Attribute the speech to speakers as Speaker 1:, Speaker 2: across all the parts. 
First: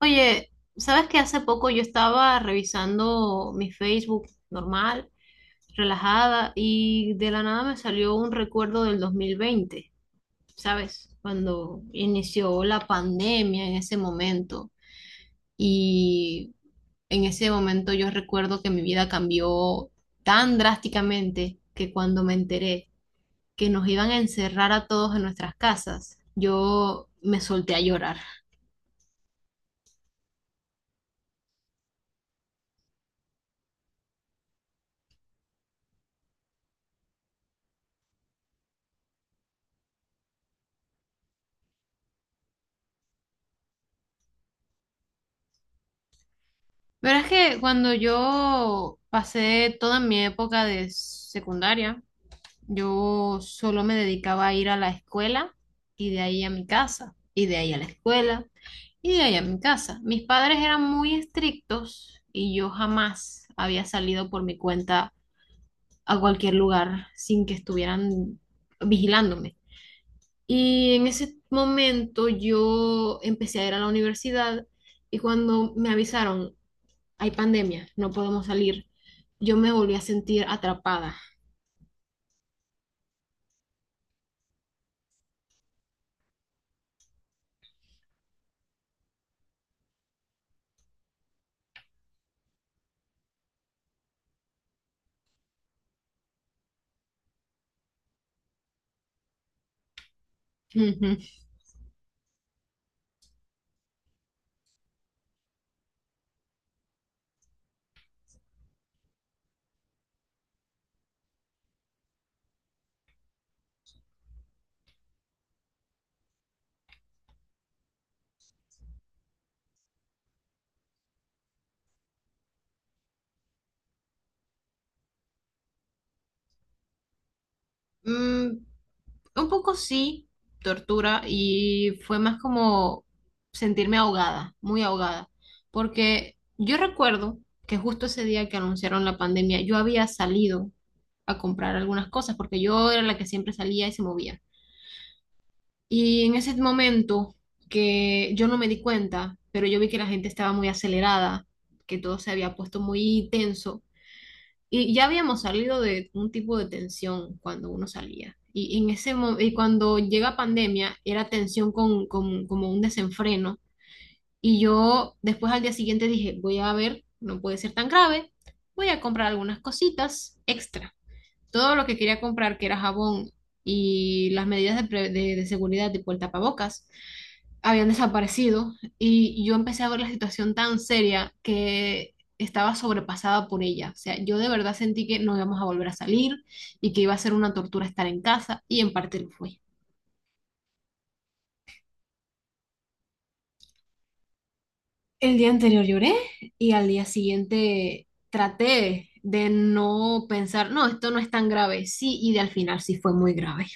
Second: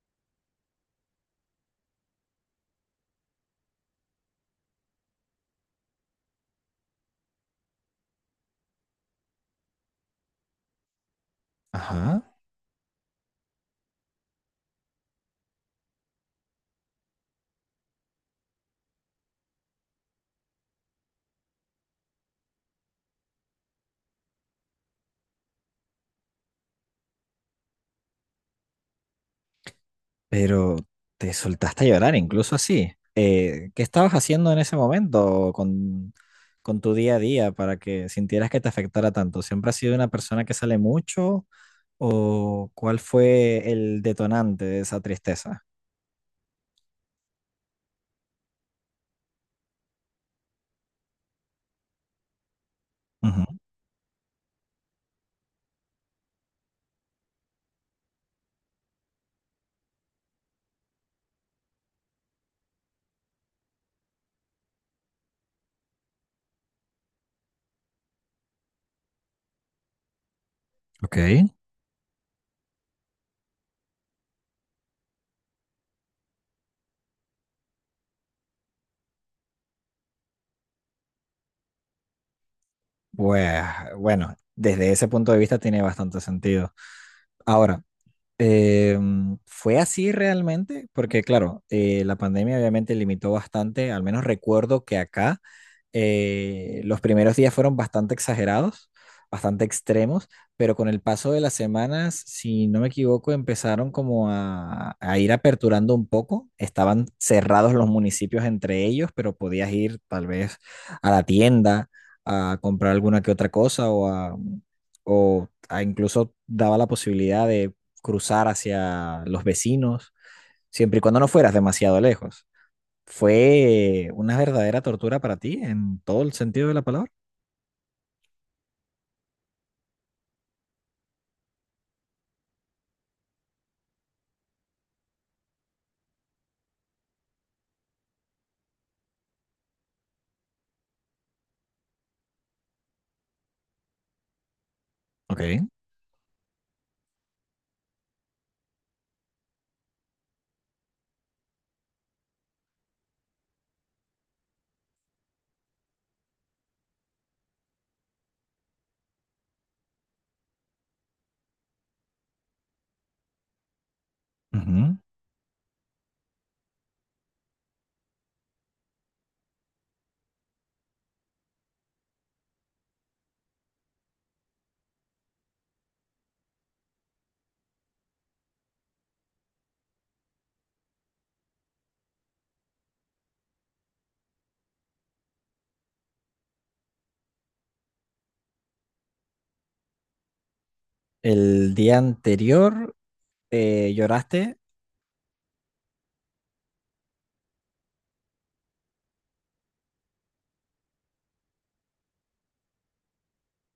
Speaker 1: Oye, ¿sabes que hace poco yo estaba revisando mi Facebook normal, relajada, y de la nada me salió un recuerdo del 2020, ¿sabes? Cuando
Speaker 2: Ajá.
Speaker 1: inició la pandemia en ese momento. Y en ese momento yo recuerdo que mi vida cambió tan drásticamente que cuando me enteré que nos iban a encerrar a todos en nuestras casas, yo me solté a llorar.
Speaker 2: Pero te soltaste a llorar, incluso así. ¿Qué estabas haciendo en ese momento con tu día a día para que sintieras que te afectara tanto? ¿Siempre has sido una persona que sale mucho? ¿O cuál fue el detonante de esa tristeza?
Speaker 1: Verás que cuando yo pasé toda mi época de secundaria, yo
Speaker 2: Ujú.
Speaker 1: solo me dedicaba a ir a la escuela y de ahí a mi casa, y de ahí a la escuela y de ahí a mi casa. Mis padres eran muy estrictos y yo jamás había salido por mi cuenta a cualquier lugar sin que estuvieran vigilándome. Y en
Speaker 2: Ok.
Speaker 1: ese momento yo empecé a ir a la universidad y cuando me avisaron hay pandemia, no podemos salir, yo me volví a sentir atrapada.
Speaker 2: Pues bueno, desde ese punto de vista tiene bastante sentido. Ahora, ¿fue así realmente? Porque claro, la pandemia obviamente limitó bastante, al menos recuerdo que acá. Los primeros días fueron bastante exagerados, bastante extremos, pero con el
Speaker 1: Ujú.
Speaker 2: paso de las semanas, si no me equivoco, empezaron como a ir aperturando un poco. Estaban cerrados los municipios entre ellos, pero podías ir tal vez a la tienda a comprar alguna que otra cosa o a incluso daba la posibilidad de cruzar hacia los vecinos, siempre y cuando no fueras demasiado lejos. Fue una verdadera tortura para ti en todo el sentido de la palabra.
Speaker 1: Mm, un poco sí, tortura, y fue más como sentirme ahogada, muy ahogada, porque yo recuerdo que justo ese día que anunciaron la pandemia, yo había salido a comprar algunas cosas, porque yo era la que siempre salía y se movía.
Speaker 2: Ok.
Speaker 1: Y en ese momento que yo no me di cuenta, pero yo vi que la gente estaba muy acelerada, que todo se había puesto muy tenso. Y ya habíamos salido de un tipo de tensión cuando uno salía. Y cuando llega pandemia, era tensión con, como un desenfreno. Y
Speaker 2: Ujú.
Speaker 1: yo después al día siguiente dije, voy a ver, no puede ser tan grave, voy a comprar algunas cositas extra. Todo lo que quería comprar, que era jabón y las medidas de seguridad, tipo el tapabocas, habían desaparecido y yo empecé a ver la situación tan seria que estaba sobrepasada por ella. O sea, yo de verdad sentí que no íbamos a volver a salir y que iba a ser una tortura estar en casa y en parte lo fue.
Speaker 2: El día anterior lloraste.
Speaker 1: El día anterior lloré y al día siguiente traté de no pensar, no, esto no es tan grave, sí, y de al final sí fue muy grave.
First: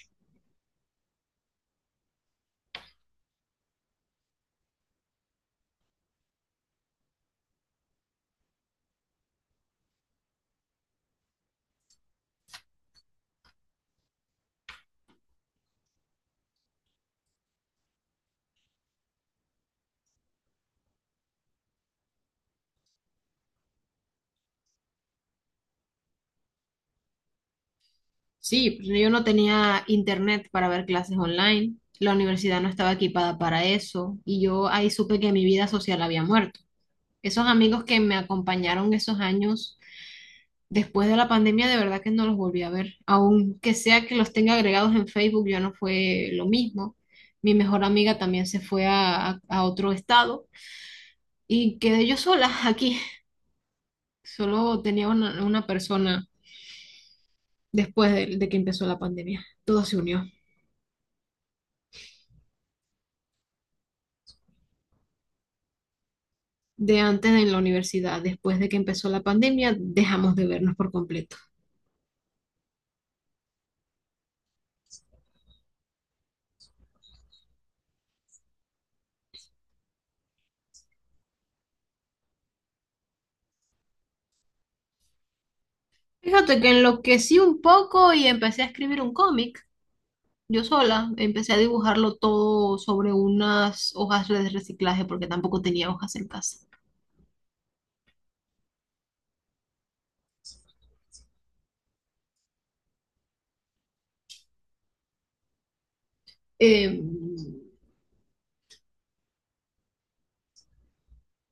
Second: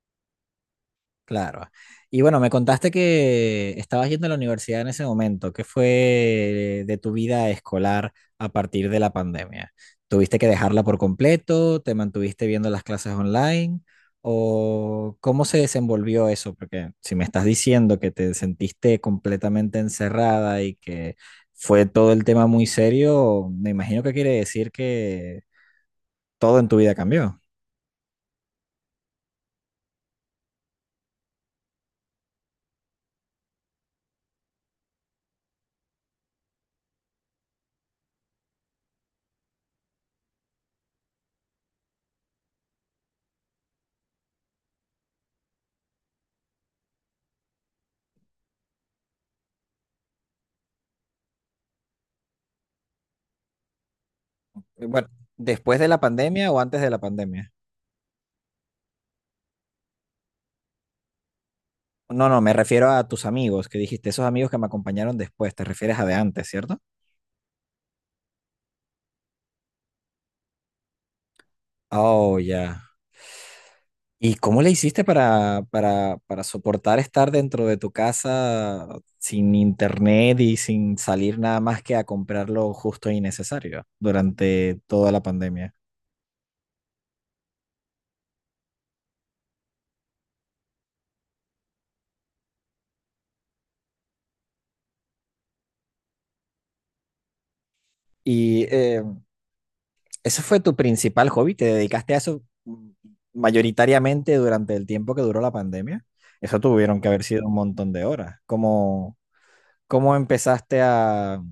Speaker 2: Claro. Y bueno, me contaste que estabas yendo a la universidad en ese momento. ¿Qué fue de tu vida escolar a partir de la pandemia? ¿Tuviste que dejarla por completo? ¿Te mantuviste viendo las clases online? ¿O cómo se desenvolvió eso? Porque si me estás diciendo que te sentiste completamente encerrada y que fue todo el tema muy serio, me imagino que quiere decir que todo en tu vida cambió.
Speaker 1: Sí, pues yo no tenía internet para ver clases online, la universidad no estaba equipada para eso y yo ahí supe que mi vida social había muerto. Esos amigos que me acompañaron esos años después de la pandemia, de verdad que no los volví a ver. Aunque sea que los tenga agregados en Facebook, ya no fue lo mismo. Mi mejor amiga también se fue a otro estado y quedé yo sola aquí. Solo tenía
Speaker 2: Bueno,
Speaker 1: una
Speaker 2: ¿después de la
Speaker 1: persona
Speaker 2: pandemia o antes de la pandemia?
Speaker 1: después de que empezó la pandemia. Todo se unió.
Speaker 2: No, no, me refiero a tus amigos que dijiste, esos amigos que me acompañaron después, te refieres a de antes, ¿cierto?
Speaker 1: De antes en la universidad, después de que empezó la pandemia, dejamos de vernos por completo.
Speaker 2: Oh, ya. ¿Y cómo le hiciste para soportar estar dentro de tu casa sin internet y sin salir nada más que a comprar lo justo y necesario durante toda la pandemia?
Speaker 1: Fíjate que enloquecí un poco y empecé a escribir un cómic. Yo sola empecé a dibujarlo todo sobre unas hojas de reciclaje porque tampoco tenía hojas en casa.
Speaker 2: ¿Y ese fue tu principal hobby? ¿Te dedicaste a eso mayoritariamente durante el tiempo que duró la pandemia? Eso
Speaker 1: Eh,
Speaker 2: tuvieron que haber sido un montón de horas. ¿Cómo empezaste a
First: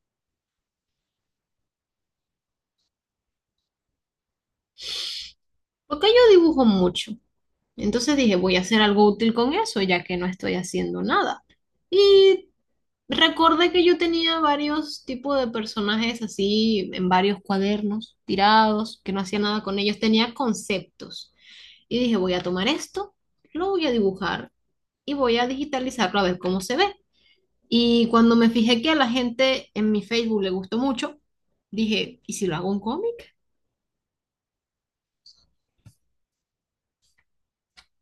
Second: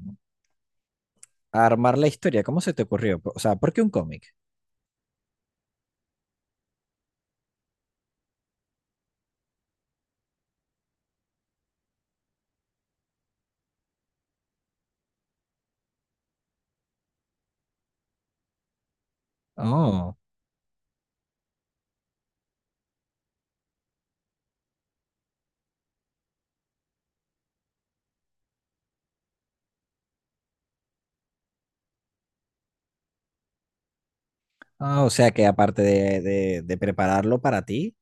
Speaker 2: armar la historia? ¿Cómo se te ocurrió? O sea, ¿por qué un cómic?
Speaker 1: Porque yo dibujo mucho. Entonces dije, voy a hacer algo útil con eso ya que no estoy haciendo nada. Y recordé que yo tenía varios tipos de personajes así en varios cuadernos tirados, que no hacía nada con ellos,
Speaker 2: Oh,
Speaker 1: tenía conceptos. Y dije, voy a tomar esto, lo voy a dibujar y voy a digitalizarlo a ver cómo se ve. Y cuando me fijé que a la gente en mi Facebook le gustó mucho, dije, ¿y si lo hago un cómic?
Speaker 2: ah, o sea que aparte de prepararlo para ti,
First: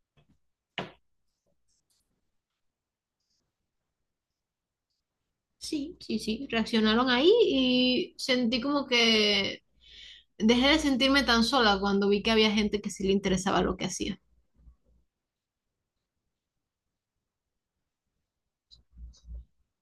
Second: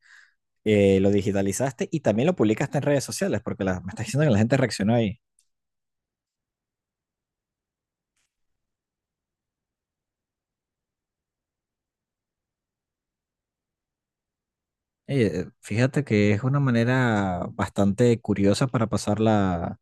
Speaker 2: lo digitalizaste y también lo publicaste en redes sociales, porque me estás diciendo que la gente reaccionó ahí.
Speaker 1: Sí, sí, sí. Reaccionaron ahí y sentí como que dejé de sentirme tan sola cuando vi que había gente que sí le interesaba lo que hacía.
Speaker 2: Fíjate que es una manera bastante curiosa para pasar la,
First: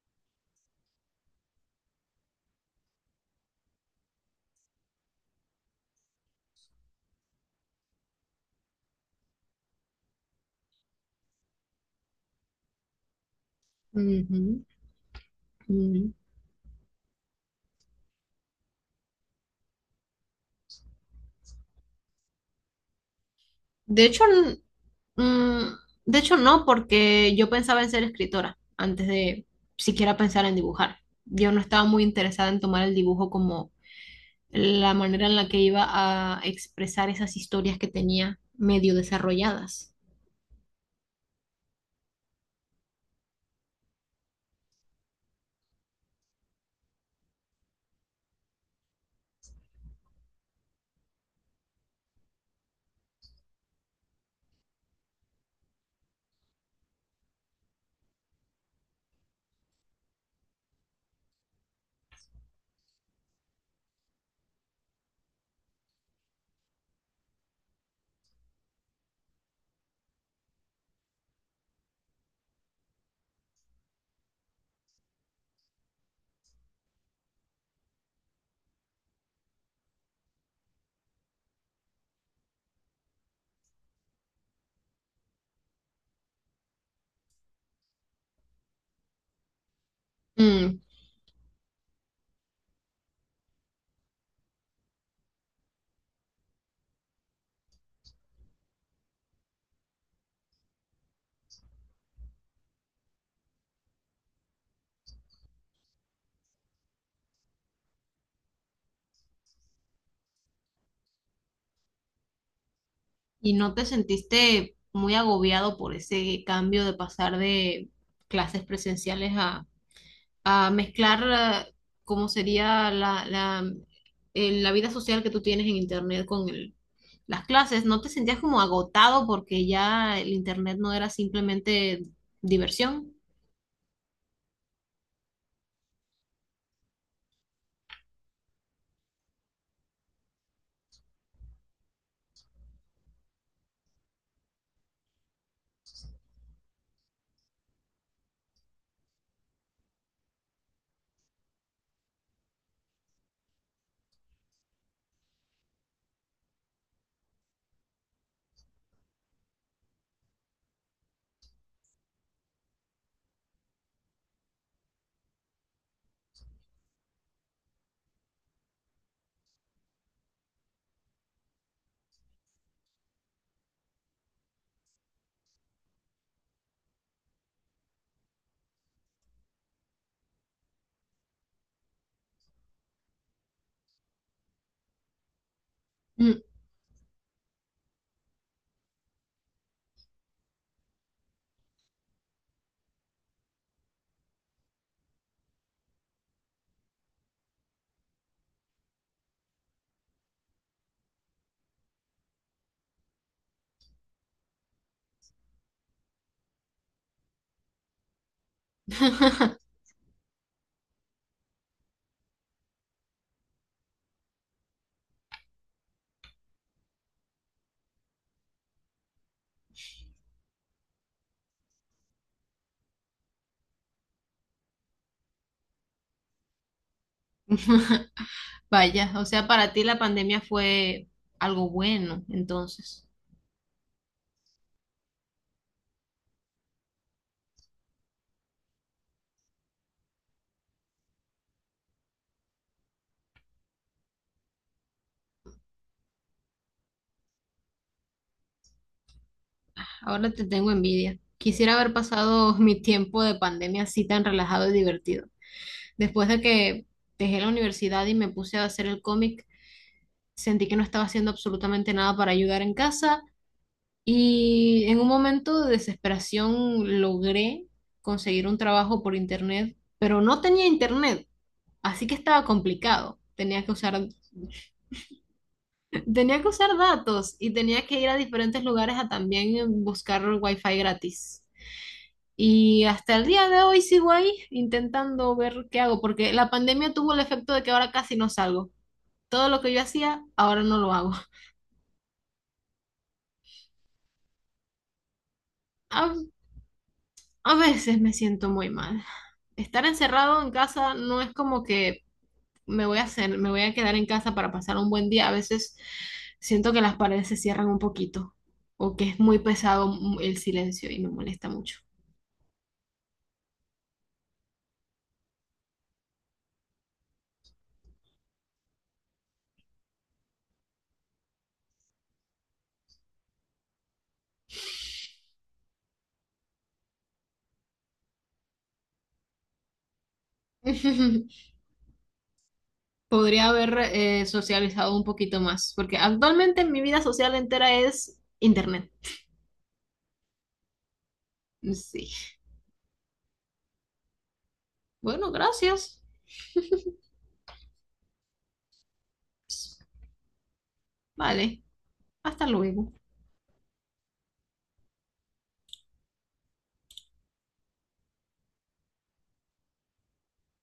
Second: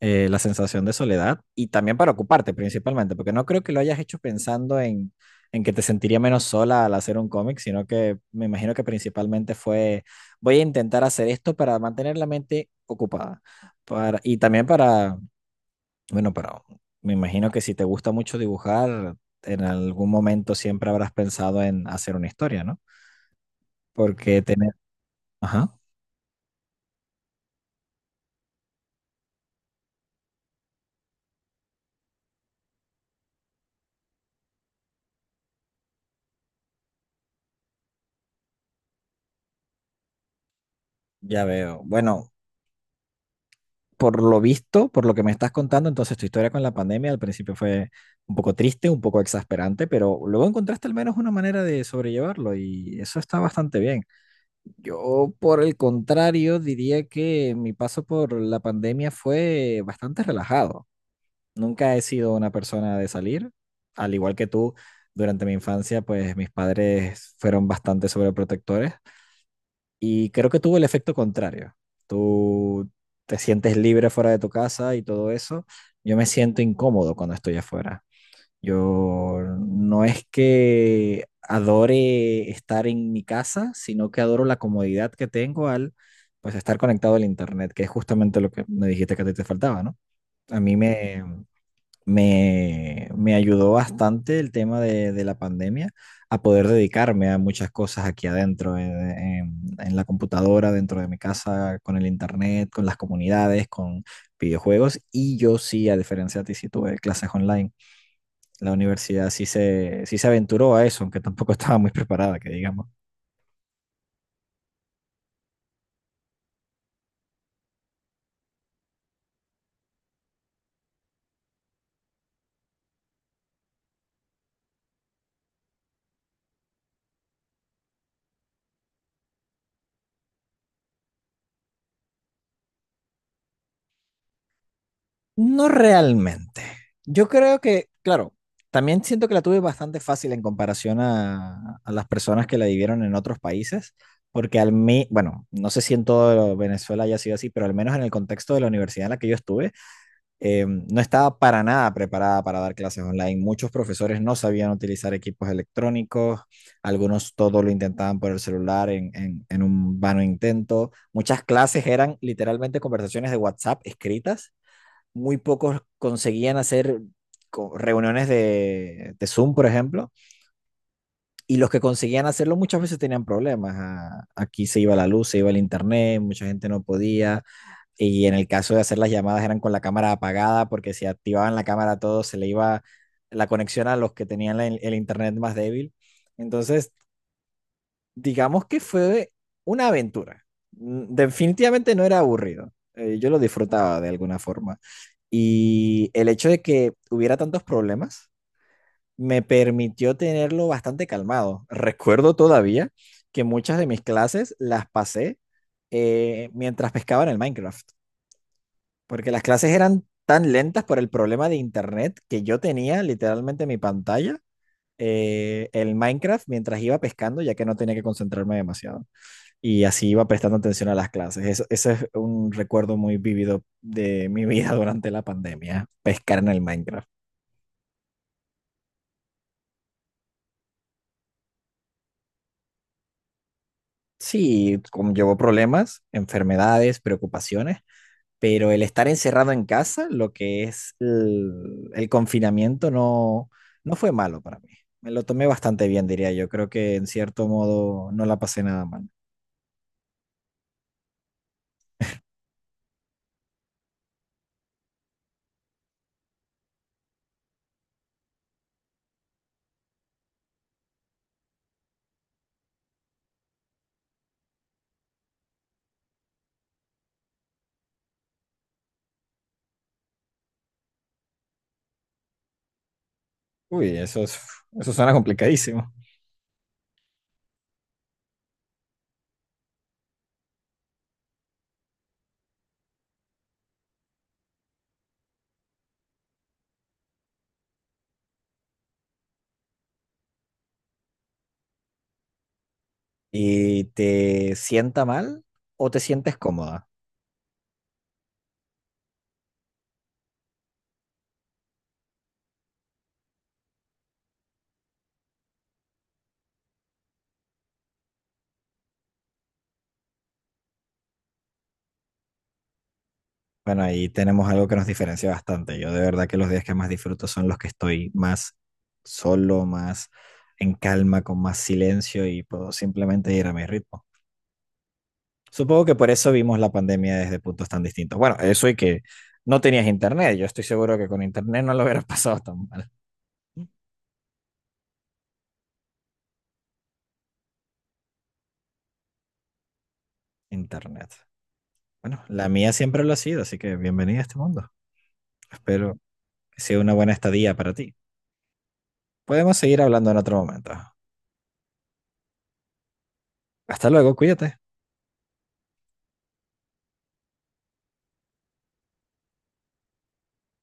Speaker 2: eh, la sensación de soledad y también para ocuparte principalmente, porque no creo que lo hayas hecho pensando en que te sentiría menos sola al hacer un cómic, sino que me imagino que principalmente fue, voy a intentar hacer esto para mantener la mente ocupada y
Speaker 1: Ujú,
Speaker 2: también para,
Speaker 1: ujú.
Speaker 2: bueno, para, me imagino que si te gusta mucho dibujar, en algún momento siempre habrás pensado en hacer una historia, ¿no?
Speaker 1: De hecho,
Speaker 2: Porque
Speaker 1: n-
Speaker 2: tener,
Speaker 1: mm,
Speaker 2: ajá,
Speaker 1: de hecho no, porque yo pensaba en ser escritora antes de siquiera pensar en dibujar. Yo no estaba muy interesada en tomar el dibujo como la manera en la que iba a expresar esas historias que tenía medio desarrolladas.
Speaker 2: ya veo. Bueno, por lo visto, por lo que me estás contando, entonces tu historia con la pandemia al principio fue un poco triste, un poco exasperante, pero luego encontraste al menos una manera de sobrellevarlo y eso está bastante bien. Yo, por el contrario, diría que mi paso por la pandemia fue bastante relajado. Nunca he sido una persona de salir, al igual que tú, durante mi infancia, pues mis padres fueron bastante sobreprotectores y creo que tuvo el efecto contrario. Tú te sientes libre fuera de tu casa y todo eso. Yo me siento incómodo cuando estoy afuera. Yo no es que adore estar en mi casa, sino que adoro la comodidad que tengo al pues estar conectado al internet, que es justamente lo que me dijiste que a ti te faltaba, ¿no? A mí
Speaker 1: Mm,
Speaker 2: me ayudó bastante el tema de la pandemia a poder dedicarme a muchas cosas aquí adentro, en la computadora, dentro de mi casa, con el internet, con las comunidades, con videojuegos. Y yo sí, a diferencia de ti, sí tuve clases online. La universidad sí se aventuró a eso, aunque tampoco estaba muy preparada, que digamos.
Speaker 1: ¿y no te sentiste muy agobiado por ese cambio de pasar de clases presenciales a mezclar cómo sería la vida social que tú tienes en Internet con las clases? ¿No te sentías como agotado porque ya el Internet no era simplemente diversión?
Speaker 2: No realmente. Yo creo que, claro, también siento que la tuve bastante fácil en comparación a las personas que la vivieron en otros países, porque al mí, bueno, no sé si en todo Venezuela haya sido así, pero al menos en el contexto de la universidad en la que yo estuve, no estaba para nada preparada para dar clases online. Muchos profesores no sabían utilizar equipos electrónicos, algunos todo lo intentaban por el celular en un vano intento. Muchas clases eran literalmente conversaciones de WhatsApp escritas, muy pocos conseguían hacer reuniones de Zoom, por ejemplo, y los que conseguían hacerlo muchas veces tenían problemas. Aquí se iba la luz, se iba el internet, mucha gente no podía. Y en el caso de hacer las llamadas eran con la cámara apagada, porque si activaban la cámara a todos se le iba la conexión a los que tenían el internet más débil.
Speaker 1: Mm.
Speaker 2: Entonces, digamos que fue una aventura. Definitivamente no era aburrido. Yo lo disfrutaba de alguna forma. Y el hecho de que hubiera tantos problemas me permitió tenerlo bastante calmado. Recuerdo todavía que muchas de mis clases las pasé mientras pescaba en el Minecraft, porque las clases eran tan lentas por el problema de internet que yo tenía literalmente en mi pantalla el Minecraft mientras iba pescando, ya que no tenía que concentrarme demasiado y así iba prestando atención a las clases. Eso, ese es un recuerdo muy vívido de mi vida durante la pandemia, pescar en el Minecraft.
Speaker 1: Vaya, o sea, para ti la pandemia fue algo bueno, entonces.
Speaker 2: Sí, conllevó problemas, enfermedades, preocupaciones, pero el estar encerrado en casa, lo que es el confinamiento, no, no fue malo para mí. Me lo tomé bastante bien, diría yo. Creo que en cierto modo no la pasé nada mal.
Speaker 1: Ahora te tengo envidia. Quisiera haber pasado mi tiempo de pandemia así tan relajado y divertido. Después de que dejé la universidad y me puse a hacer el cómic, sentí que no estaba haciendo absolutamente nada para ayudar en casa y en un momento de desesperación logré conseguir un trabajo por internet, pero no tenía internet, así que estaba complicado. Tenía que
Speaker 2: Uy,
Speaker 1: usar.
Speaker 2: eso suena complicadísimo.
Speaker 1: Tenía que usar datos y tenía que ir a diferentes lugares a también buscar wifi gratis. Y hasta el día de hoy sigo ahí intentando ver qué hago, porque la pandemia tuvo el efecto de que ahora casi no salgo. Todo lo que yo hacía, ahora no lo hago.
Speaker 2: ¿Y te sienta mal o te
Speaker 1: A,
Speaker 2: sientes cómoda?
Speaker 1: a veces me siento muy mal. Estar encerrado en casa no es como que me voy a hacer, me voy a quedar en casa para pasar un buen día. A veces siento que las paredes se cierran un poquito o que es muy pesado el silencio y me molesta mucho.
Speaker 2: Bueno, ahí tenemos algo que nos diferencia bastante. Yo de verdad que los días que más disfruto son los que estoy más solo, más en calma, con más silencio y puedo simplemente ir a mi ritmo. Supongo que por eso vimos la pandemia desde puntos tan distintos. Bueno, eso y que no tenías internet. Yo estoy seguro que con internet no lo hubieras pasado tan mal.
Speaker 1: Podría haber socializado un poquito más, porque actualmente mi vida social entera es internet.
Speaker 2: Internet. Bueno,
Speaker 1: Sí.
Speaker 2: la mía siempre lo ha sido, así que bienvenida a este mundo.
Speaker 1: Bueno,
Speaker 2: Espero
Speaker 1: gracias.
Speaker 2: que sea una buena estadía para ti. Podemos seguir hablando en otro momento.
Speaker 1: Vale, hasta luego.
Speaker 2: Hasta luego, cuídate.